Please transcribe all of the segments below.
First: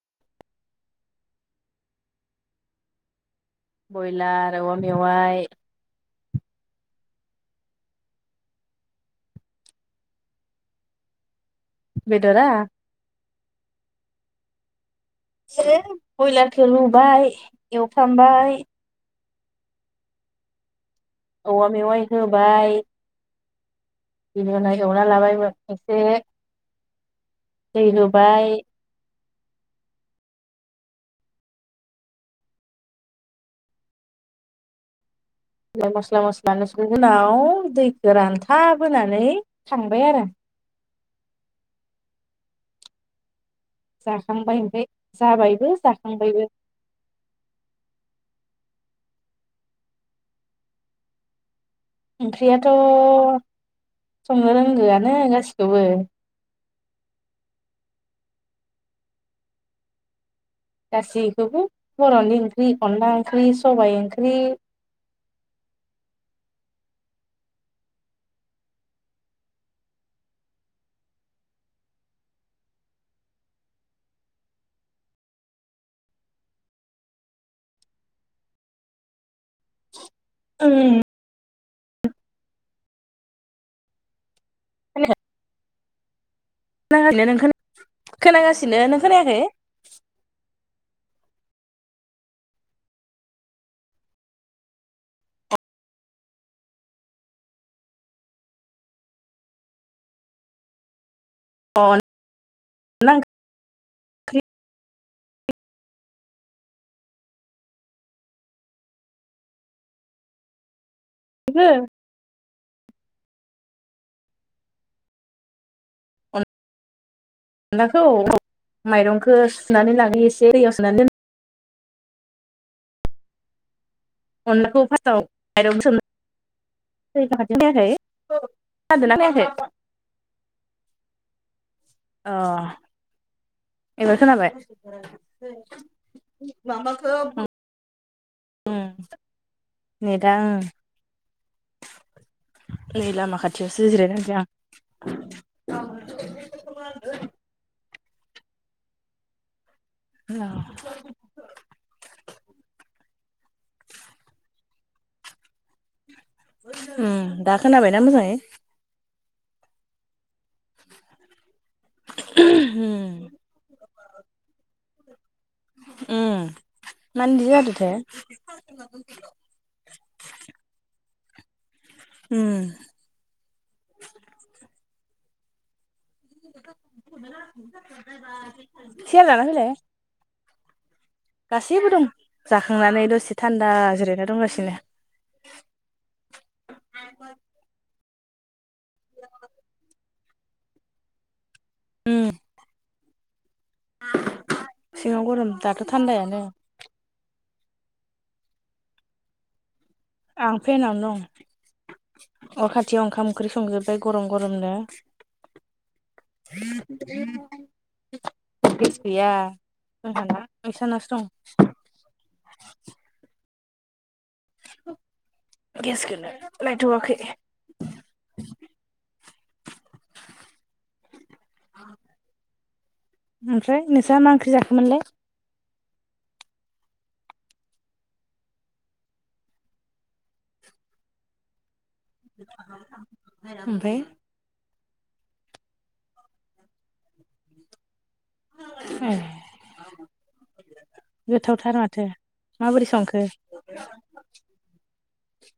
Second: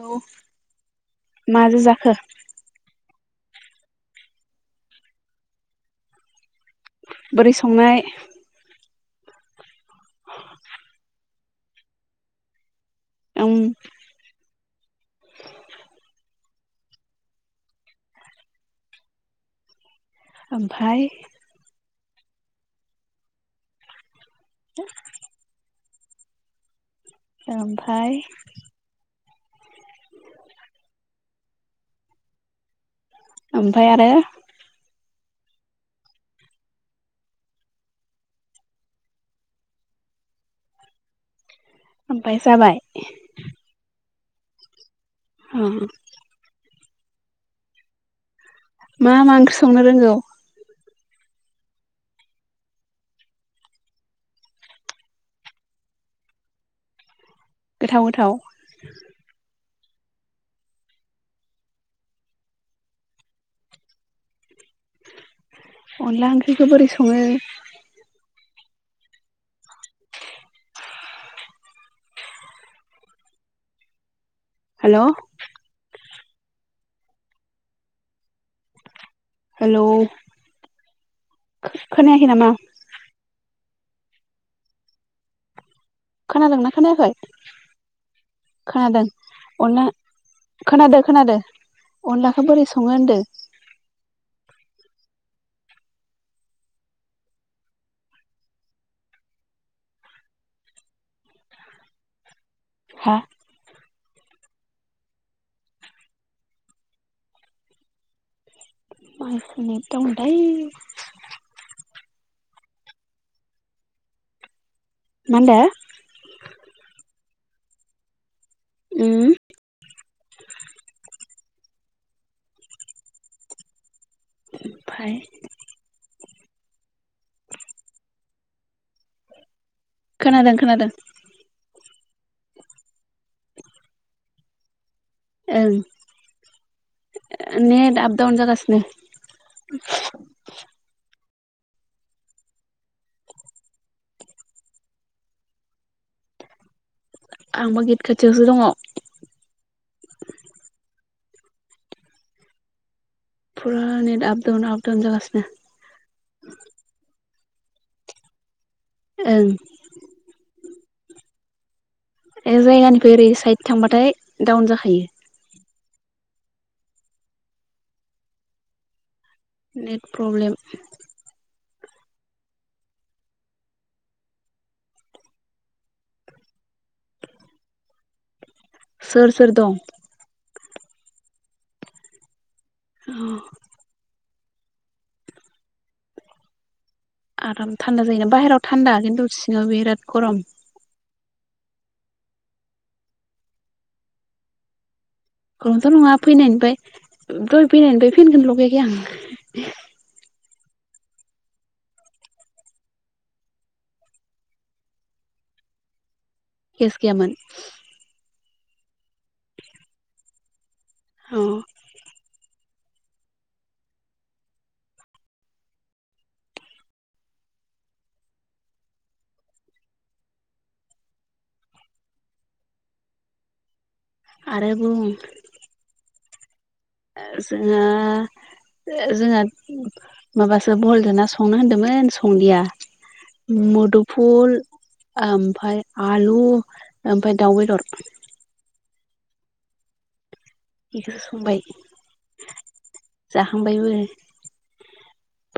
औ माजों जाखो? ब्रयलार औवा मेवाय बोरै संनाय? [inaudible] बेदारा। ओम जों बयलारखौ लुबाय एवफ्रामबाय आमफाइ औवा मेवाय होबाय। बिबा एवना लाबायमोन एसे दै ओमफाय होबाय ओमफ्राय आरो मस्ला मस्ला नोंस उनाव दैखौ रानथाबोनानै थांबाय आरो। ओमफाय जाबाय जाखांबाय ओमफ्राय अ जाबायबो जाखांबायबो मा मा ओंख्रि संनो रोंगौ ओंख्रियाथ' संनो रोंगोआनो गासिखौबो। गोथाव गोथाव। गासैखौबो बर'नि ओंख्रि अनला ओंख्रि सबबाय ओंख्रि अनला ओंख्रिखौ बोरै सङो हेल' हेलै [unintelligible] खोनायाखै नामा [unintelligible] खोनायाखै खोनादोंना खोनायाखै खोनागासिनो नों खोनादों खोनायाखै अनला खोनादो खोनादादों अनलाखौ बोरै सङो होनदो अन हा [inaudible] [unintelligible] नोंङो मा होनदो अनलाखौ उम माइरंखौ सुनानै लाङो एसे दैयाव सुनानै दोन अनलाखौ ओमफाय फार्स्टआव बायेरायावनो सोमनो दैथि फायाखै खोनादों खोनादों ओ एबार खोनाबाय [inaudible] [unintelligible] उम ओं नेट आप डाउन जागासिनो नेट आ ओं नै लामा खाथियावसो जिरायनानैसै आं औ [unintelligible] आंबो गेट खाथियावसो दङ फुरा नेट आपडाउन आपडाउन जागासनो उम दा खोनाबायना मोजाङै ओं [inaudible] ए उम जायगानिफ्राय ओरै साइद थांबाथाय डाउन जाखायो उम मानो इदि जादोंथाय नेट प्रब्लेम उम [inaudible] सोर लाना सोर फैलाय दं गासैबो दं जाखांनानै दसे थान्दा जिरायना दं गासिबो [unintelligible] आराम थान्दा जायोना बाहेरायाव थान्दा खिन्थु सिङाव बिराद गरम उम [unintelligible] गरम दाथ' खनथाम नङा थान्दायानो फैनायनिफ्राय दहाय फैनायनिफ्राय फिनगोन लगायाखै आं आं फेननानै दं अ खाथियाव ओंखाम ओंख्रि संजोबबाय गरम गरमनो गेस गैयामोन गेस गैया जोंहाना बैसानासो अ दं। गेसखौनो लायथ'वाखै। [inaudible] ओमफ्राय नोंसाहा मा ओंख्रि आरो बुं जाखोमोनलाय ओ जोंहा जोंहा माबासो बहलजों ना संनो होनदोंमोन संलिया ओमफ्राय मुदुफुल ओमफाय आलु ओमफाय दाउ बेदर एह बेखौसो संबाय गोथावथार माथो माबोरै संखो जाखांबायबो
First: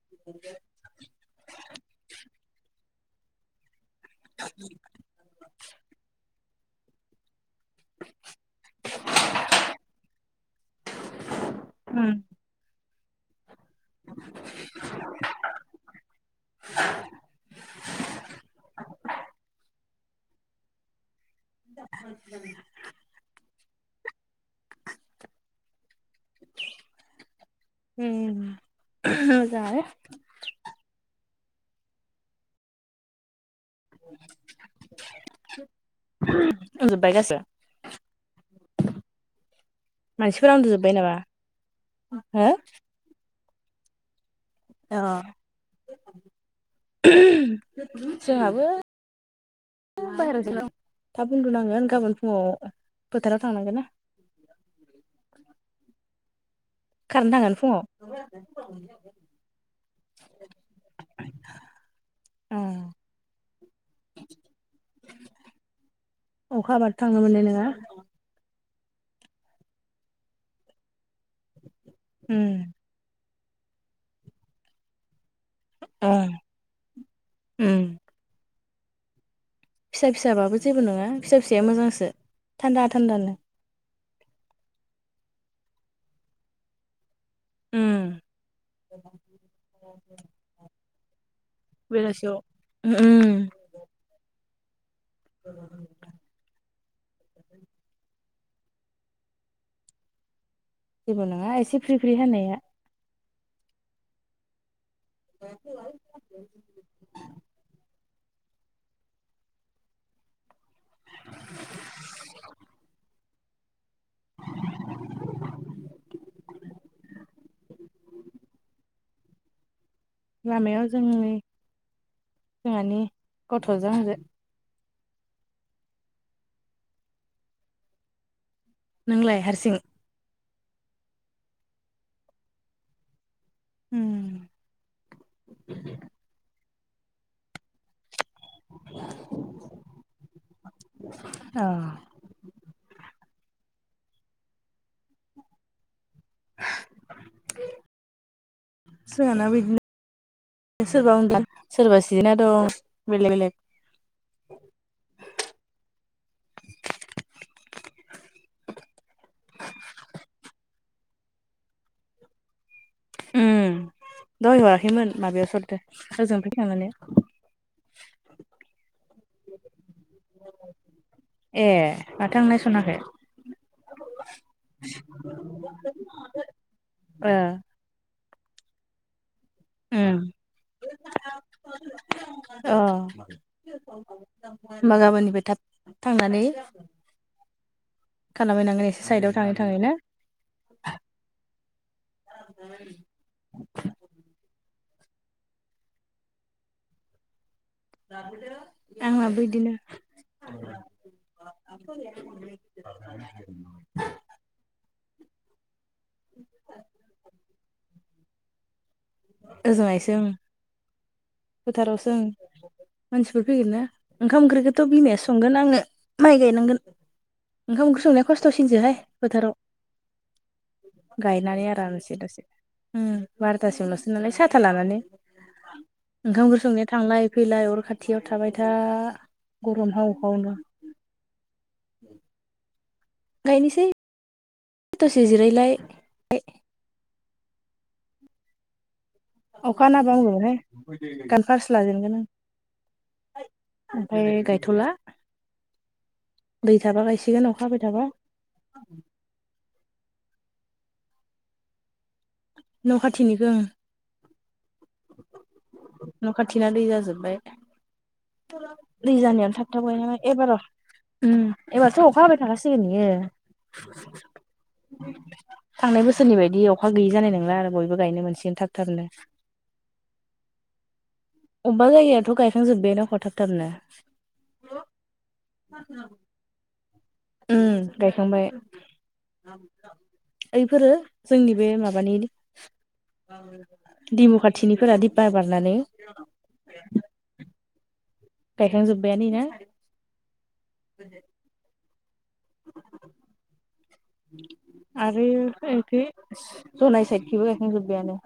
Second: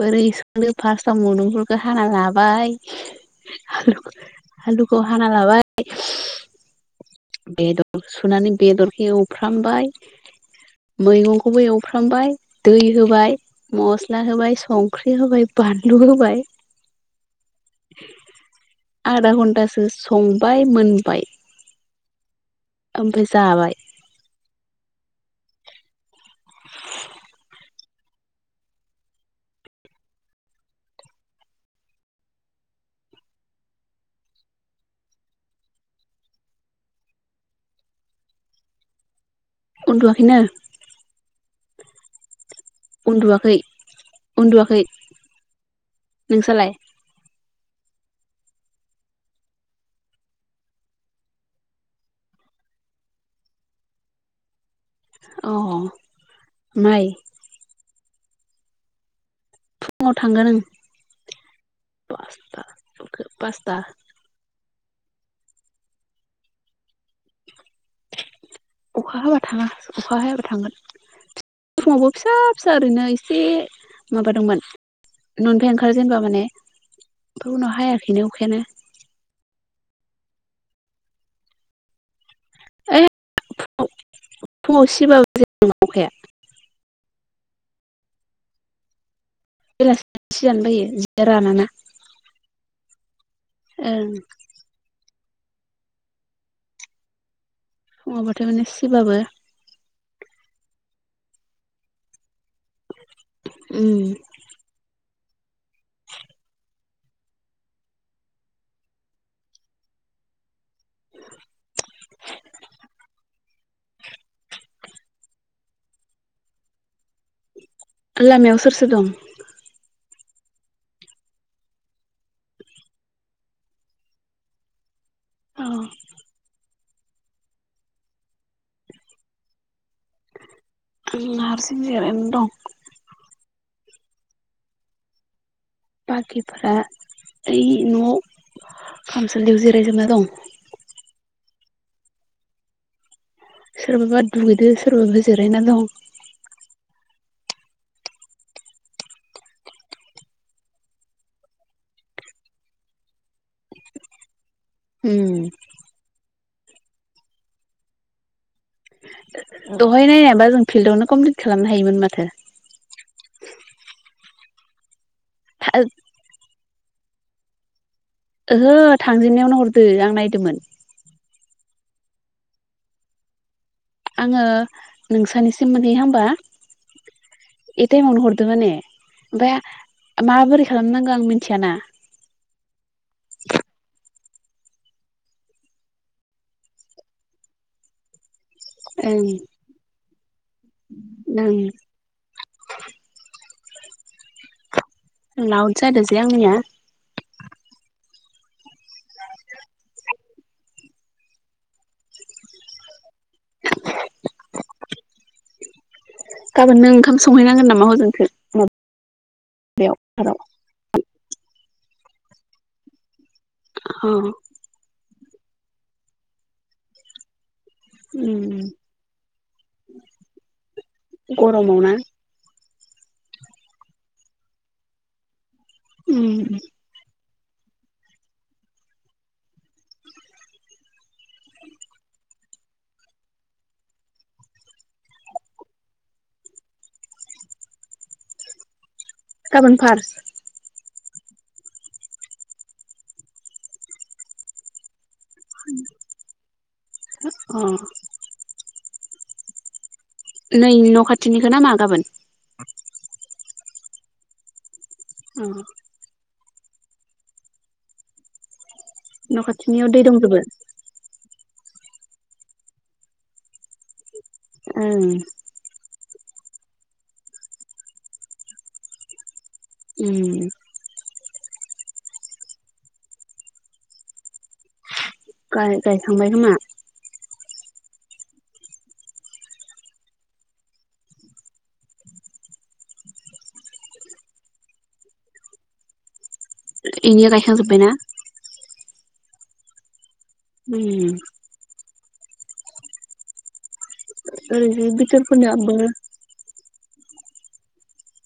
बोरै संखो फास्टआव मुदुमफुलखौ हाना लाबाय आलुखौ आलुखौ हाना लाबाय बेदर सुनानै बेदरखौ एवफ्रामबाय मैगंखौबो उम एवफ्रामबाय दै होबाय मस्ला होबाय संख्रि होबाय बानलु होबाय आधा घन्टासो संबाय मोनबाय [unintelligible] ओमफाय जाबाय उम मोजाङानो [unintelligible] [unintelligible] उन्दुवाखैनो मानसिफोरा उन्दुजोब्बाय नामा हो उन्दुवाखै उन्दुवाखै अह नोंसालाय जोंहाबो थाब उन्दु नांगोन गाबोन फुङाव फोथाराव थांनांगोन ना। अह खारनो थांगोन फुङाव फुङाव थांगोन ओं पासथा पासता अखा हाबाथ' थांनो मोननाय नङा। अखा हाबा थाङा अखा हायाबा थांगोन समावबो फिसा उम फिसा ओरैनो एसे माबा दंमोन न'निफ्राय ओंखार अ जेनबा माने ओमफाय उनाव उम हायाखैनो अखायानो फिसा फिसाबाबो जेबो नङा फिसा फिसाया मोजांसो थान्दा ओइ थान्दानो फुङाव सिबाबो जेबो नङा अखाया उम बेलासिआव सिजानो बायो जिया रानाना बेलासियाव उम ओं [unintelligible] नङाबाथाय माने सिबाबो जेबो नङा एसे फ्रि फ्रि हानाया उम [unintelligible] [inaudible] [inaudible] लामायाव सोर सोर दं? लामायाव जोंनि जोंहानि गथ'जों आंजों औ नोंलाय हारसिं उम हारसिं जेराना दं उम बाखिफ्रा एै न'आव खामसालियाव जिरायजोबना दं अह सोरबाबा दुगैदो सोरबाबा जिरायना दं। [unintelligible] जोंहानाबो इदिनो सोरबा उन्दुदों सोरबा जिरायना दं बेलेग बेलेग उम दहाय रायलायनायबा जों फिल्डावनो कमप्लिट खालामनो हायोमोन माथो। उम दहाय हराखैमोन माबायावसो हरदों ओजों फैखांनानै। ओहो थांजेननायावनो हरदो आं नायदोंमोन। ए माथो आं नायस'नाखै। आंङो नोंसानिसिम मोनहैहांबा ओ ए टाइमावनो हर। दो माने ओमफ्राय अ माबोरै खालामनांगो आं मिथियाना। अ होमबा गाबोननिफ्राय थाब थांनानै। खालामहैनांगोन एसे ओं साइदआव थांङै थांङैनो। [inaudible] ओं लाउद जादो जे आंनिया‌। आंनाबो इदिनो। [unintelligible] [inaudible] गाबोन नों ओंखाम संहैनांगोन नामा हजोंसो? उम ओजोंहायसो ओं फोथारावसो मानसिफोर फैगोन ना? अ ओंखाम ओंख्रिखौथ' बिमाया सं संगोन आंङो माइ गायनांगोन। ओंखाम ओंख्रि संनाया उम खस्थ'सिनसोहाय फोथाराव। गायनानै गरमाव ना आरामसे दसे। उम बार'थासिमल'सो नालाय साथा लानानै। ओंखाम उम ओंख्रि संनाया थांलाय। फैलाय अर खाथियाव थाबाय था गरम हाव हावनो। [inaudible] गायनोसै दसे जिरायलाय गा गाबोन अखा हाना फार होबा हामगौमोन हाय। गान फार्स लाजेनगोन आं ओमफ्राय गायथ'ला। दैै थाबा गायसिगोन अ अखा हाबाय थाबा। नै न' खाथिनिखोना मा गाबोन? न' खाथिनिखो ओं अ न' खाथिना दै जाजोब्बाय। दै न' जानायाव थाब थाब खाथिनियाव दै गायनांगोन दंजोबो एबार र' उम। एबारथ' अखा हाबाय थाखासिगोन बियो ओं थांनाय बोसोर। सोरनि बायदि अखा गैयि जानाय नंला आरो बयबो गायनो मोनसिगोन थाब थाबनो। उम अबबा जायगायाथ' गायखांजोब्बायानो आख' थाब थाबनो। गाय गायखांबायखोमा। उम गायखांबाय। ऐैफोरो जोंनि बे माबानि दिमु खाथिनिफोरा रिपार बारनानै एनिया गायखांजोबायना। गायखांजोब्बायनो इनिया। उम। [inaudible] ओरैजाय आरो बिथोरफोरनियाबो जनाय साइदखैबो गायखांजोब्बायानो।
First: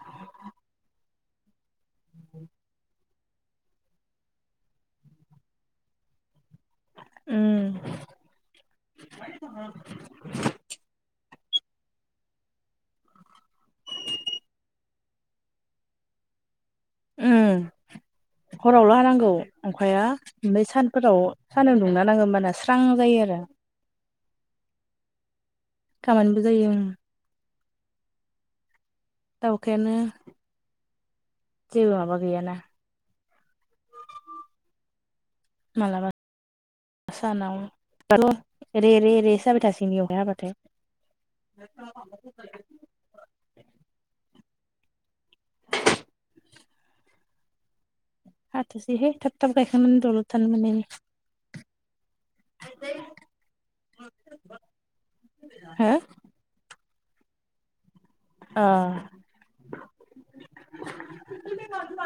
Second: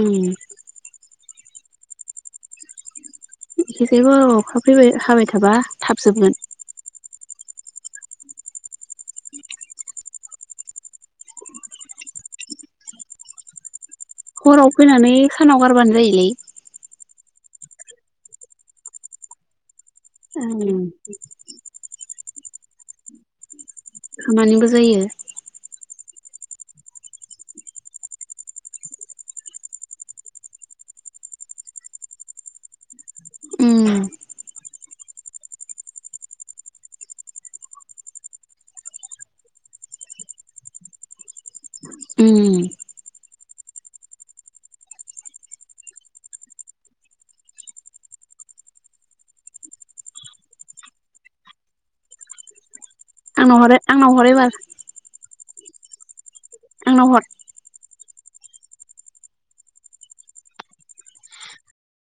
उम [inaudible] एखैयबो अखा फैबाय हाबाय थाबा थाब जोबगोन। उम। हराव फैनानै सानाव गारबानो जायोलै। उम हरावल' हानांगौ अखाया। ओमफ्राय ओं सानफोराव सानजों दुंना नाङो होमबाना स्रां जायो आरो। खामानिबो जायो। खामानिबो जायो ओं। दा अखायानो जेबो माबा गैयाना। उम मालाबा सानाव रे रे रे सो हाबाय थासिगोन ये अखाया हाबाथाय। उम। हाथोंसैहाय थाब थाब गायखांनानै दलर थानो मोननायनि। [inaudible] आंनाव हरो आंनाव हर एबार हो? आंनाव हर अ।